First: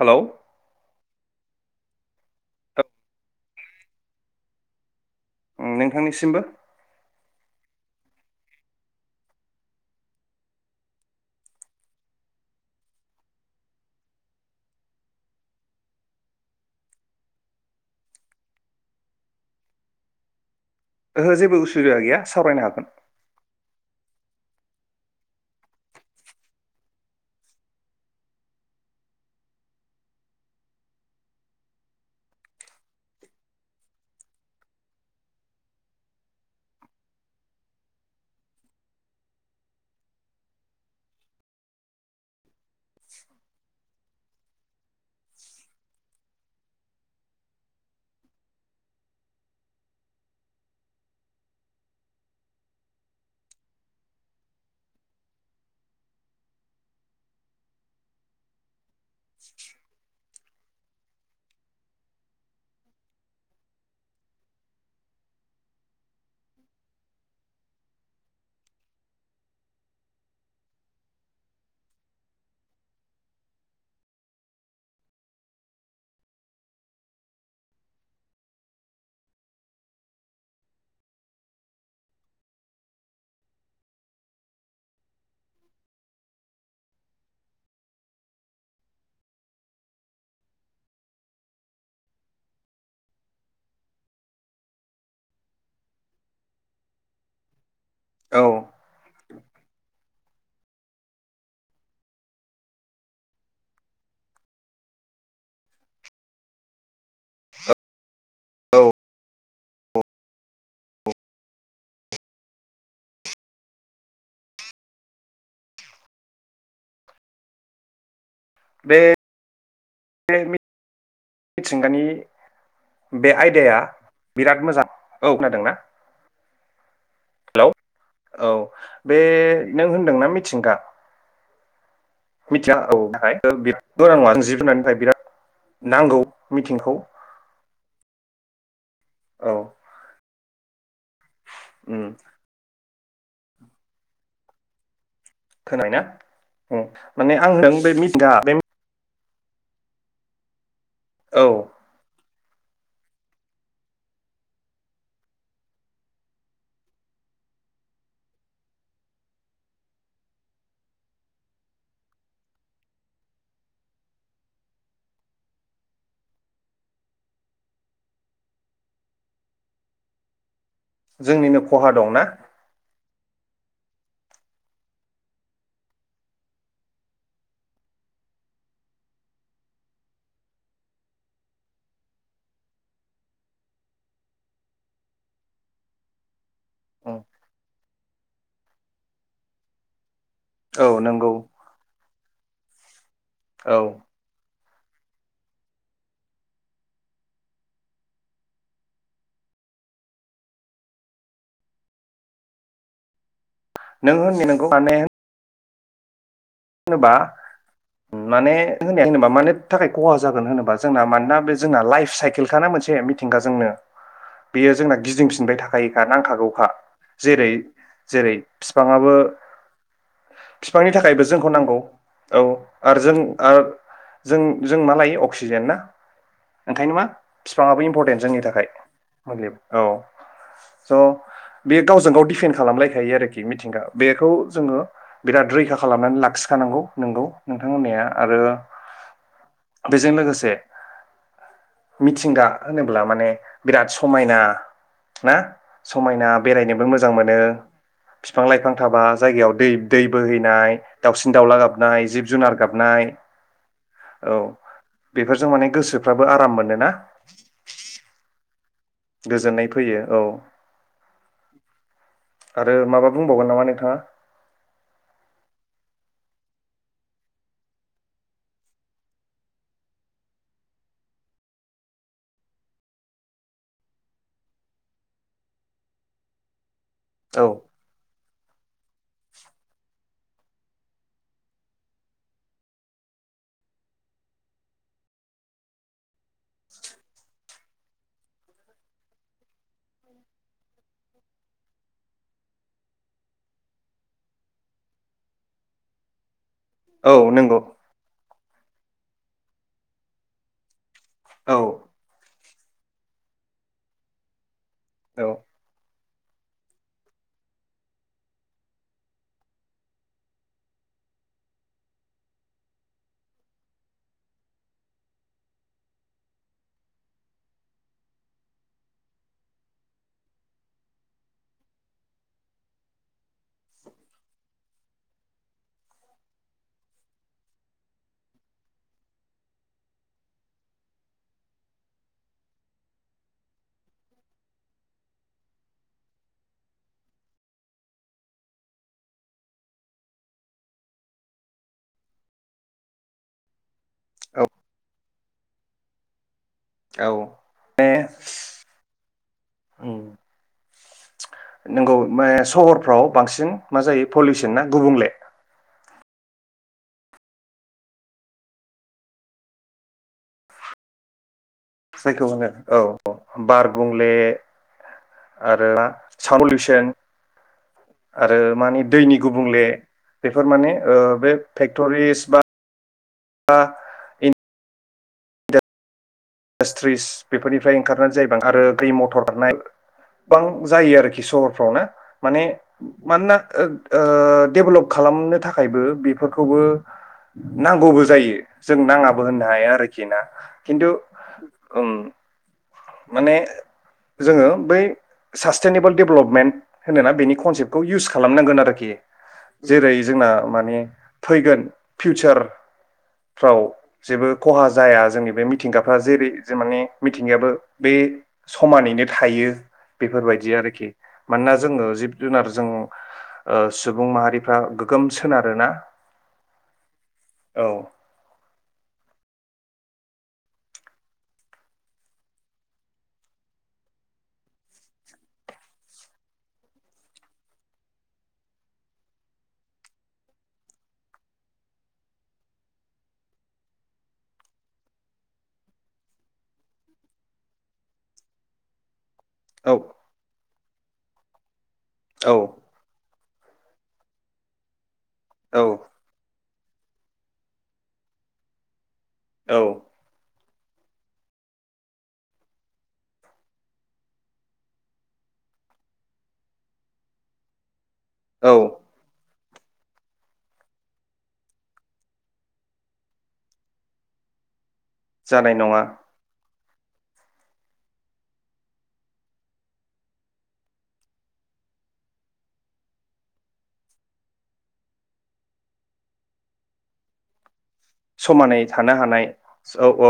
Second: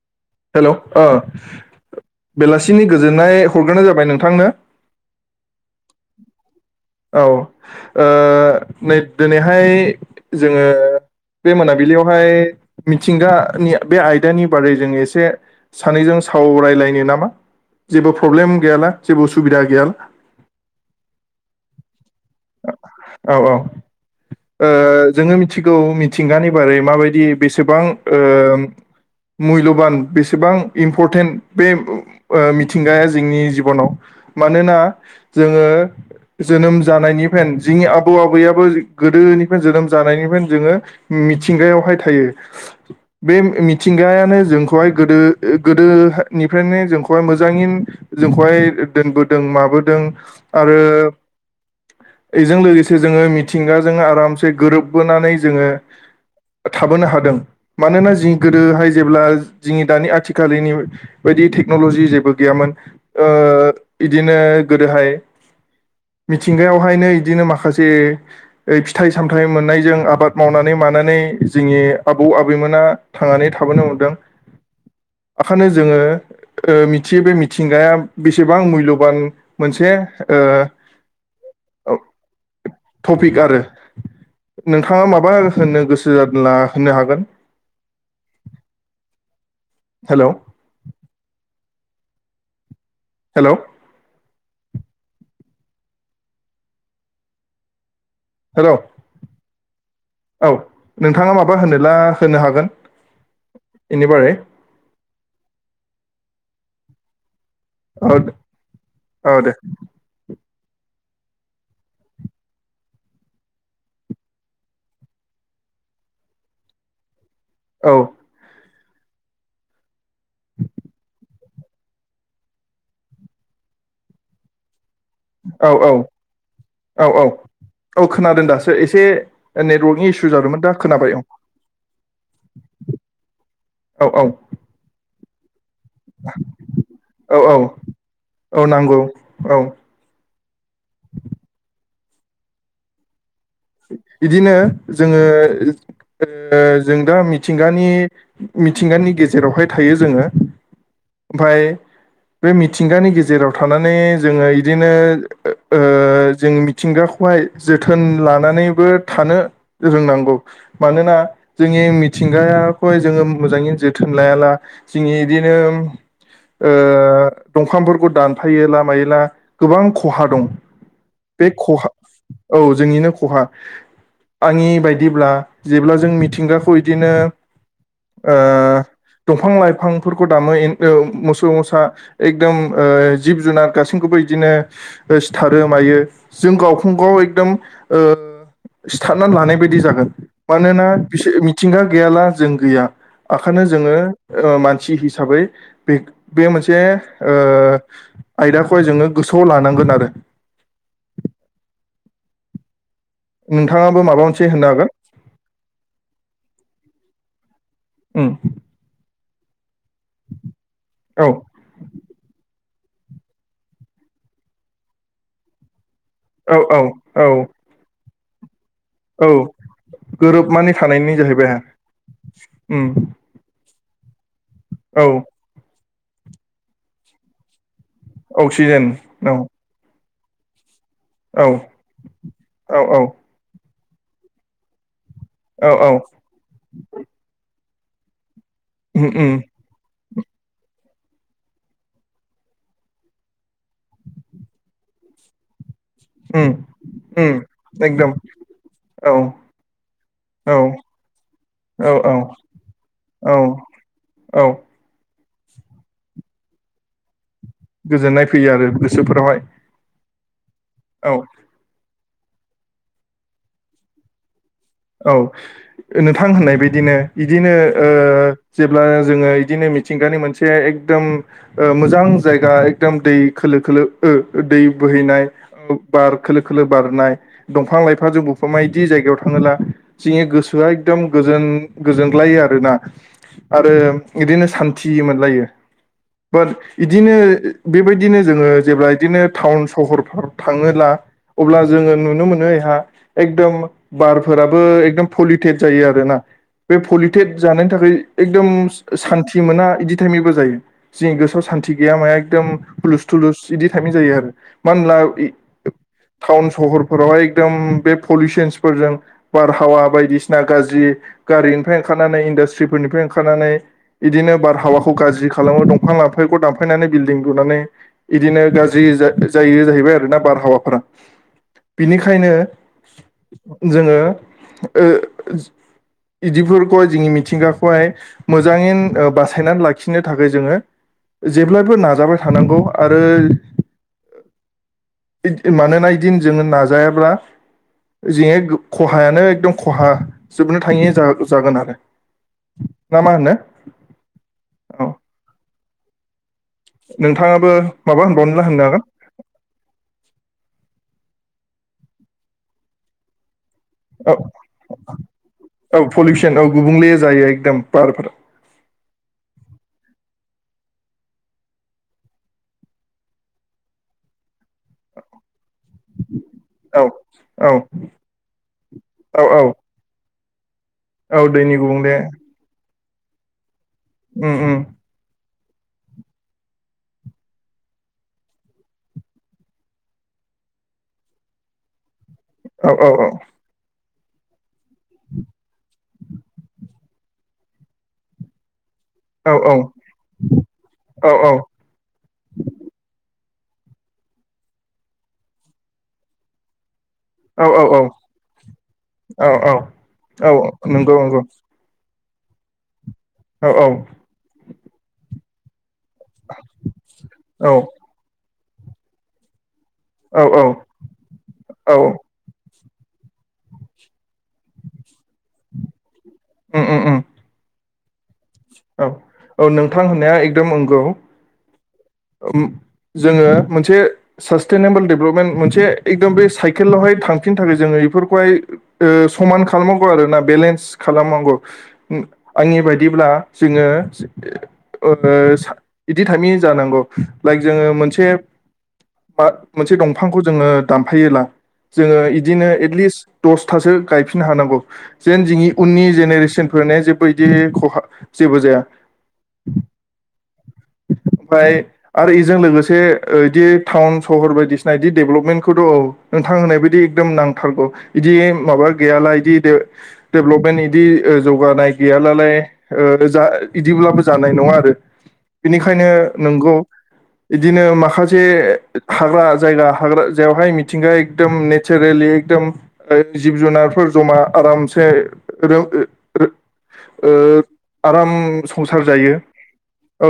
Hello hello औ औ बेलासिनि गोजोननाय हरग्रोनाय जाबाय नोंथांनो नोंथांनिसिमबो औ नै दिनैहाय जोङो बे मोनाबिलियावहाय मिथिंगानि बे आयदानि बारै जों एसे सानैजों सावरायलायनो नामा जेबो प्रब्लेम गैयाला जेबो उसुबिदा गैयाला ओहो जेबो उसुबिदा गैया सावरायनो हागोन औ ओ जोङो मिथिगौ मिथिंगानि बारै माबायदि बेसेबां मुल्यबान बेसेबां इम्परटेन्ट बे मिथिंगाया जोंनि जिबनाव मानोना जोङो जोनोम जानायनिफ्रायनो जोंनि आबौ आबैयाबो गोदोनिफ्रायनो जोनोम जानायनिफ्रायनो जोङो मिथिंगायावहाय थायो बे मिथिंगायानो जोंखौहाय गोदो गोदोनिफ्रायनो जोंखौहाय मोजाङैनो जोंखौहाय दोनबोदों माबोदों आरो बेजों लोगोसे जोङो मिथिंगाजों आरामसे गोरोबबोनानै जोङो थाबोनो हादों मानोना जि गोदोहाय जेब्ला जोंनि दानि आथिखाल खालिनि बायदि टेक्न'लजि जेबो गैयामोन बिदिनो गोदोहाय मिथिंगायावहायनो इदिनो माखासे फिथाइ सामथाइ मोननायजों आबाद मावनानै मानानै जोंनि आबौ आबैमोना थांनानै थाबोनो हमदों ओंखायनो जोङो मिथियो बे मिथिंगाया बेसेबां मुल्यबान मोनसे टपिक आरो नोंथाङा माबा होननो गोसो जादोंला होननो हागोन हेलौ हेलौ औ हेलौ औ नोंथाङा माबा होनोब्ला होननो हागोन बेनिबारै आ औ औ दे औ बे [unintelligible] मिथिगानि बे आयदाया बिराद मोजां औ खोनादोंना औ औ हेलौ खोनादों औ दासो एसे बे नों नेटवर्कनि इसु होनदोंना जादोंमोन दा मिथिंगा खोनाबाय औ मिथिंगा औ औ गां औ नङा जिब जुनार नांगौ मिथिंखौ औ औ औ नांगौ। औ उम बिदिनो जोङो खोनाबायना उम जों दा माने आं होनदों मिथिंगानि बे मिथिंगा बे मिथिंगानि गेजेरावजों जेरावहाय थायो जोङो औ ओमफाय बे मिथिंगानि गेजेराव थानानै जोङो बिदिनो ओ जों मिथिंगाखौहाय जोथोन लानानै नानैबो थानो रोंनांगौ मानोना जोंनि मिथिंगायखौहाय जोङो मोजाङैनो जोथोन लायाबला जोंनि बिदिनो ओ दंफांफोरखौ दानफायोला मायोला गोबां खहा दं बे जोंनिनो खहा दंना औ जोंनिनो खहा आंनि बायदिब्ला जेब्ला जों मिथिंगाखौ बिदिनो ओ दंफां लाइफांफोरखौ दामो मोसौ मोसा एकदम ओ जिब जुनार गासैखौबो बिदिनो सिथारो मायो जों गावखौ गाव औ एकदम ओ सिथारना लानाय बायदि जागोन। मानोना नंगौ बिसोर मिथिंगा गैयाला जों गैया ओंखायनो औ जोङो ओ मानसि मानसि हिसाबै बे बे मोनसे ओ आयदाखौहाय जोङो गोसोआव लानांगोन आरो नोंथाङाबो नों माबा होननाय मोनसे होननो हागोन। होनबा उम माने [unintelligible] मा माने नि थाखाय खहा जागोन होनोबा जोंना औ मानोना बे जोंना लाइफ साइकेल बिखाना मोनसे मिथिंगा जोंनो बेयो जोंना गिदिंफिनबाय थाखायो। औ नांखागौखा औ औ जेरै जेरै बिफाङाबो औ गोरोबनानै बिफांनि थानायनि थाखायबो जाहै जोंखौ नांगौ औ आरो जों आरो जों जों मा औ लायो अक्सिजेन ना ओंखायनो मा बिफाङाबो इम परटेन जोंनि थाखाय मुलि औ [inaudible] स' औ बेयो गावजों गाव डिफेन्ड औ औ खालामलायखायो आरोखि मिथिंगा बेखौ जोङो बिराद औ रैखा औ खालाम लाखिखानांगौ नंगौ ओम नोंथां होननाया आरो हो ओम बेजों लोगोसे मिथिंगा होनोब्ला माने बिराद समायना ना समायना उम बेरायनोबो मोजां मोनो उम एकदम बिफां लाइफां थाबा औ जायगायाव दै दै बोहैनाय औ दाउसिन दाउला औ गाबनाय जिब औ जुनार गाबनाय औ बेफोरजों माने गोसोफ्राबो आराम मोनोना गोजोननाय फैयो आरो गोसो गोजोननाय फैयो औ औ आरो माबा बुंबावगोन नामा नोंथाङा औ नोंथां होननाय बादिनो बिदिनो ओ जेब्ला जोङो बिदिनो मिथिंगानि मोनसे एकदम ओ मोजां जायगा एकदम दै खोलो खोलो ओ दै बोहैनाय बार खोलो खोलो बारनाय औ दंफां लाइफां जोंबो समायदि जायगायाव थाङोला जोंनि गोसोआ एकदम गोजोन गोजोनग्लायो आरोना आरो इदिनो सान्थि मोनलायो बाट इदिनो बेबायदिनो जोङो जेब्ला इदिनो टाउन सहरफ्राव थाङोब्ला अब्ला जोङो नुनो मोनोहा एकदम बार फोराबो एकदम पलिउटेट जायो आरोना बे औ पलिटेट नंगौ जानायनि थाखाय एकदम सान्ति मोना इदि टाइमैबो जायो जोंनि गोसोआव औ सान्थि गैया माया एकदम हुलुस थुलुस इदि थानाय जायो आरो मानो ला इ औ टाउन सहरफोरावहाय एकदम बे पलिउसनसफोरजों बारहावा बायदिसिना गाज्रि गारिनिफ्राय ओंखारनानै इन्डास्ट्रिफोरनिफ्राय ओंखारनानै बिदिनो बारहावाखौ गाज्रि खालामो दंफां लाांफांखौ दानफायनानै बिल्डिं लुनानै इदिनो गाज्रि जा जायो जाहैबाय आरोना बारहावाफोरा बिनिखायनो जोङो ओ बिदिफोरखौहाय जोंनि मिथिंगाखौहाय मोजाङै बासायनानै लाखिनो थाखाय जोङो जेब्लायबो नाजाबाय थानांगौ आरो मानोना एदिन जोङो नाजायाब्ला जोनिया खहायानो एकदम खहा जोबनो थाङि जा जागोन आरो ना मा होनो औ औ नोंथाङाबो माने माबा होनबावनोब्ला होननो हागोन नंगौ माने सहरफ्राव बांसिन मा जायो औ पलिउसन ना गुबुंले औ पलिउसन औ गुबुंले जायो एकदम बार बार जायखौ होनो औ औ बार गुंबुंले आरो साउन्ड औ पलिउसन औ आरो मानि दैनि औ औ गुबुंले बेफोर माने औ बे दैनि गुबुंले फेक्ट'रिस बा उम उम इन्डास्ट्रिस बेफोरनिफ्राय ओंखारनानै जायबा आरो दै मथर रहनाय गोबां जायो आरोखि सहरफ्राव ना माने औ औ औ मानोना डेभलप खालामनो थाखायबो बेफोरखौबो नांगौबो जायो जों नाङाबो औ होननो हायो आरोखि ना खिन्थु औ औ ओम माने जोङो बै सास्टेनेबोल डेभेलपमेन्ट होनोना बेनि औ कनसेप्टखौ औ इउस खालामनांगोन आरोखि औ औ जेरै जोंना माने नंगौ नंगौ फैगोन प्यिउसार औ फाव औ जेबो खहा जाया जोंनि बे मिथिंगाफ्रा जेरै जे माने औ मिथिंगायाबो समानैनो थायो बेफोरबायदि आरोखि मानोना औ जोङो जिब जुनार जों सुबुं माहारिफ्रा गोगोम सोनारोना उम उम उम औ औ औ नोंथां होननाया एकदम नंगौ जोङो मोनसे सास्टेनेबोल डेभेलपमेन्ट मोनसे एकदम बे साइकेलावहाय थांफिननो थाखाय जोङो बेफोरखौहाय समान खालामनांगौ आरोना बेलेन्स खालामनांगौ आंनि बायदिब्ला जोङो बिदि थामि जानांगौ लाइक जोङो मोनसे मा औ मोनसे दंफांखौ जोङो दानफायोब्ला जोङो औ इदिनो एटलिस्ट दसथासो गायफिननो हानांगौ जेन जोंनि औ उननि जेनेरेसन फोरनि जेबबो बिदि खहा जेबो जाया औ ओमफ्राय आरो इजों लोगोसे बिदि टाउन सहर बायदिसिना बिदि दडेभेलपमेन्टखौथ' औ नोंथां होननाय बायदि एकदम नांथारगौ बिदि औ माबा गैयाला बिदि डेभलपमेन्ट इदि ओ जौगानाय गैयालालाय ओ रोजा इदिब्लाबो जानाय नङा आरो जानाय नङा बेनिखायनो नोंगौ इदिनो माखासे हाग्रा जायगा हाग्रा जावहाय मिथिंगाया एकदम नेचारेलि एकदम जिब जुनारफोर जमा आरामसे [unintelligible] आराम समानै संसार थानो जायो हानाय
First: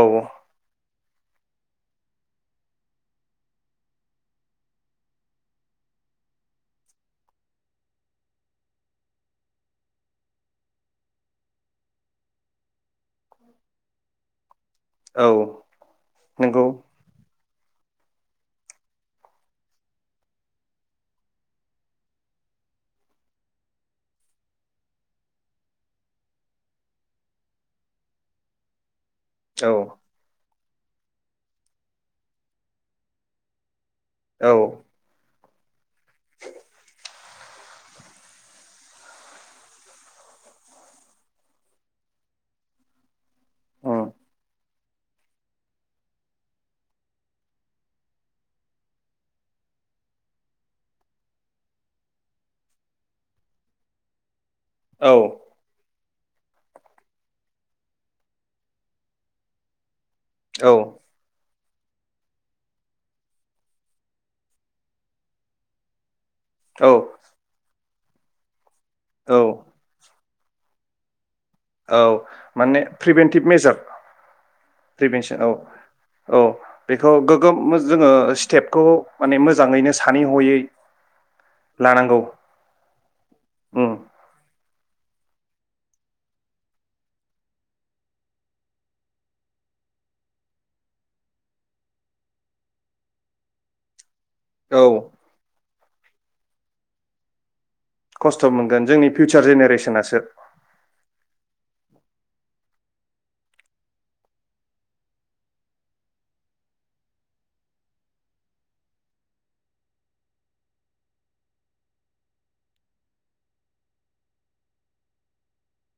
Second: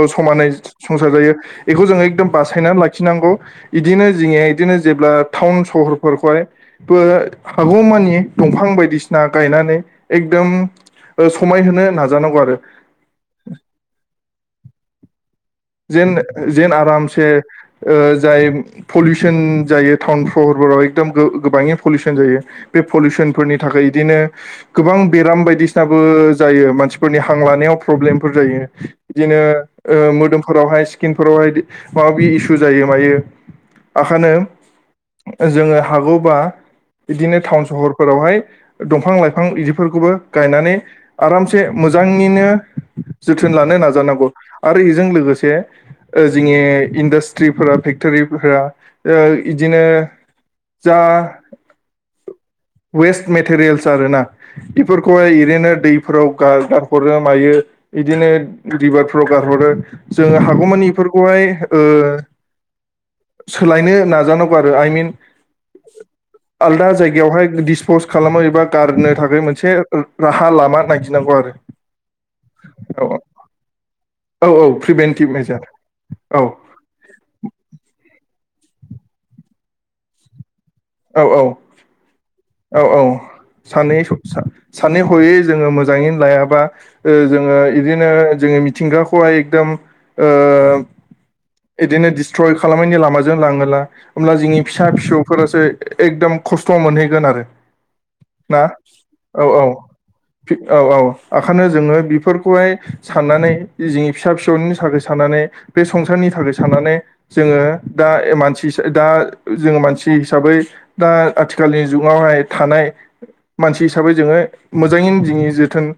औ समानै संसार जायो इखौ जोङो एखकदम बासायनानै लाखिनांगौ इदिनो जिंए इदिनो जेब्ला टाउन सहरफोरखौहाय बो हागौमानि दंफां बायदिसिना गायनानै एकदम ओ समायहोनो नाजानांगौ आरो बो औ जेन नंगौ जेन आरामसे ओ जाय पलिउसन जायो टाउन सहरफोराव एकदम गोबाङै पलिउसन जायो बे पलिउसनफोरनि थाखाय इदिनो गोबां बेराम बायदिसिनाबो जायो मानसिफोरनि हां लानायाव प्रब्लेमफोर जायो बिदिनो औ ओ मोदोम फोरावहाय स्किनफोरावहाय माबाबि इसु जायो मायो आखानो औ जोङो हागौबा बिदिनो टाउन सहरफोरावहाय दंफां लाइफां इदिफोरखौबो गायनानै आरामसे मोजाङैनो जोथोन लानो उम नाजानांगौ आरो इजों लोगोसे जोंनि इन्डास्ट्रिफोरा फेक्टरिफोरा ओ इदिनो जा वेस्ट मेटेरियेल्स आरो ना औ इफोरखौहाय इरैनो दै फोराव गार गारहरो मायो इदिनो रिभारफ्राव गारहरो जोंङो औ हागौमानि इफोरखौहाय ओ सोलायनो नाजानांगौ आरो आइ मिन आलदा औ जायगायावहाय दिस पस्ट खालाम होयोबा गारनो थाखाय औ मोनसे ओ राहा लामा नायगिनांगौ आरो औ माने औ प्रिभेन्टिभ मेजार औ औ प्रिभेन्टिभ प्रिभेनसन औ मेजार औ बेखौ गोगोम जोङो ओ स्टेपखौ माने मोजाङैनो सानै हयै औ औ लानांगौ औ औ उम सानै स सा सानै हयै जोङो मोजाङैनो लायाबा ओ जोङो इदिनो जोङो मिथिंगाखौहाय एकदम ओ इदिनो दिस्ट्रय खालामनायनि लामाजों लाङोला होमब्ला जोंनि औ फिसा फिसौफोरासो एकदम खस्थ' मोनहैगोन आरो खस्थ' ना मोनगोन जोंनि फिउचार औ औ जेनेरेसनासो औ औ आखानो जोङो बिफोरखौहाय साननानै जोंनि फिसा फिसौनि थाखाय साननानै बे संसारनि थाखाय साननानै जोङो दा मानसि दा जोङो मानसि हिसाबै दा आथिखालनि जुगावहाय थानाय मानसि हिसाबै जोङो मोजाङैनो जिंनि जोथोन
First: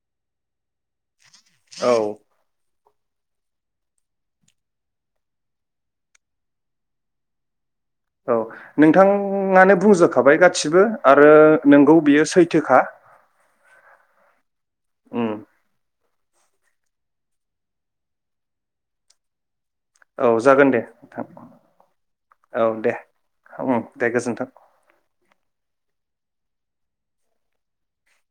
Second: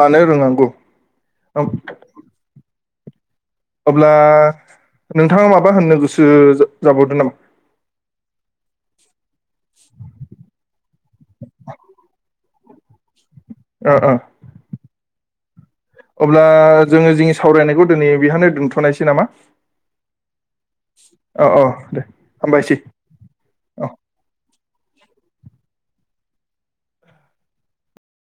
लानो रोंनांगौ औ अब्ला नोंथाङा माबा होननो गोसो जा [inaudible] जाबावदो नामा औ नोंथाङानो बुंजोबखाबाय गासिबो आरो नोंगौ बियो सैथ थोखा ओ ओ उम अब्ला जोङो जोंनि सावरायनायखौ दिनै बेहायनो दोन्थ'नायसै नामा औ जागोन दे नोंथां अ अ दे औ हामबायसै दे औ दे गोजोनथों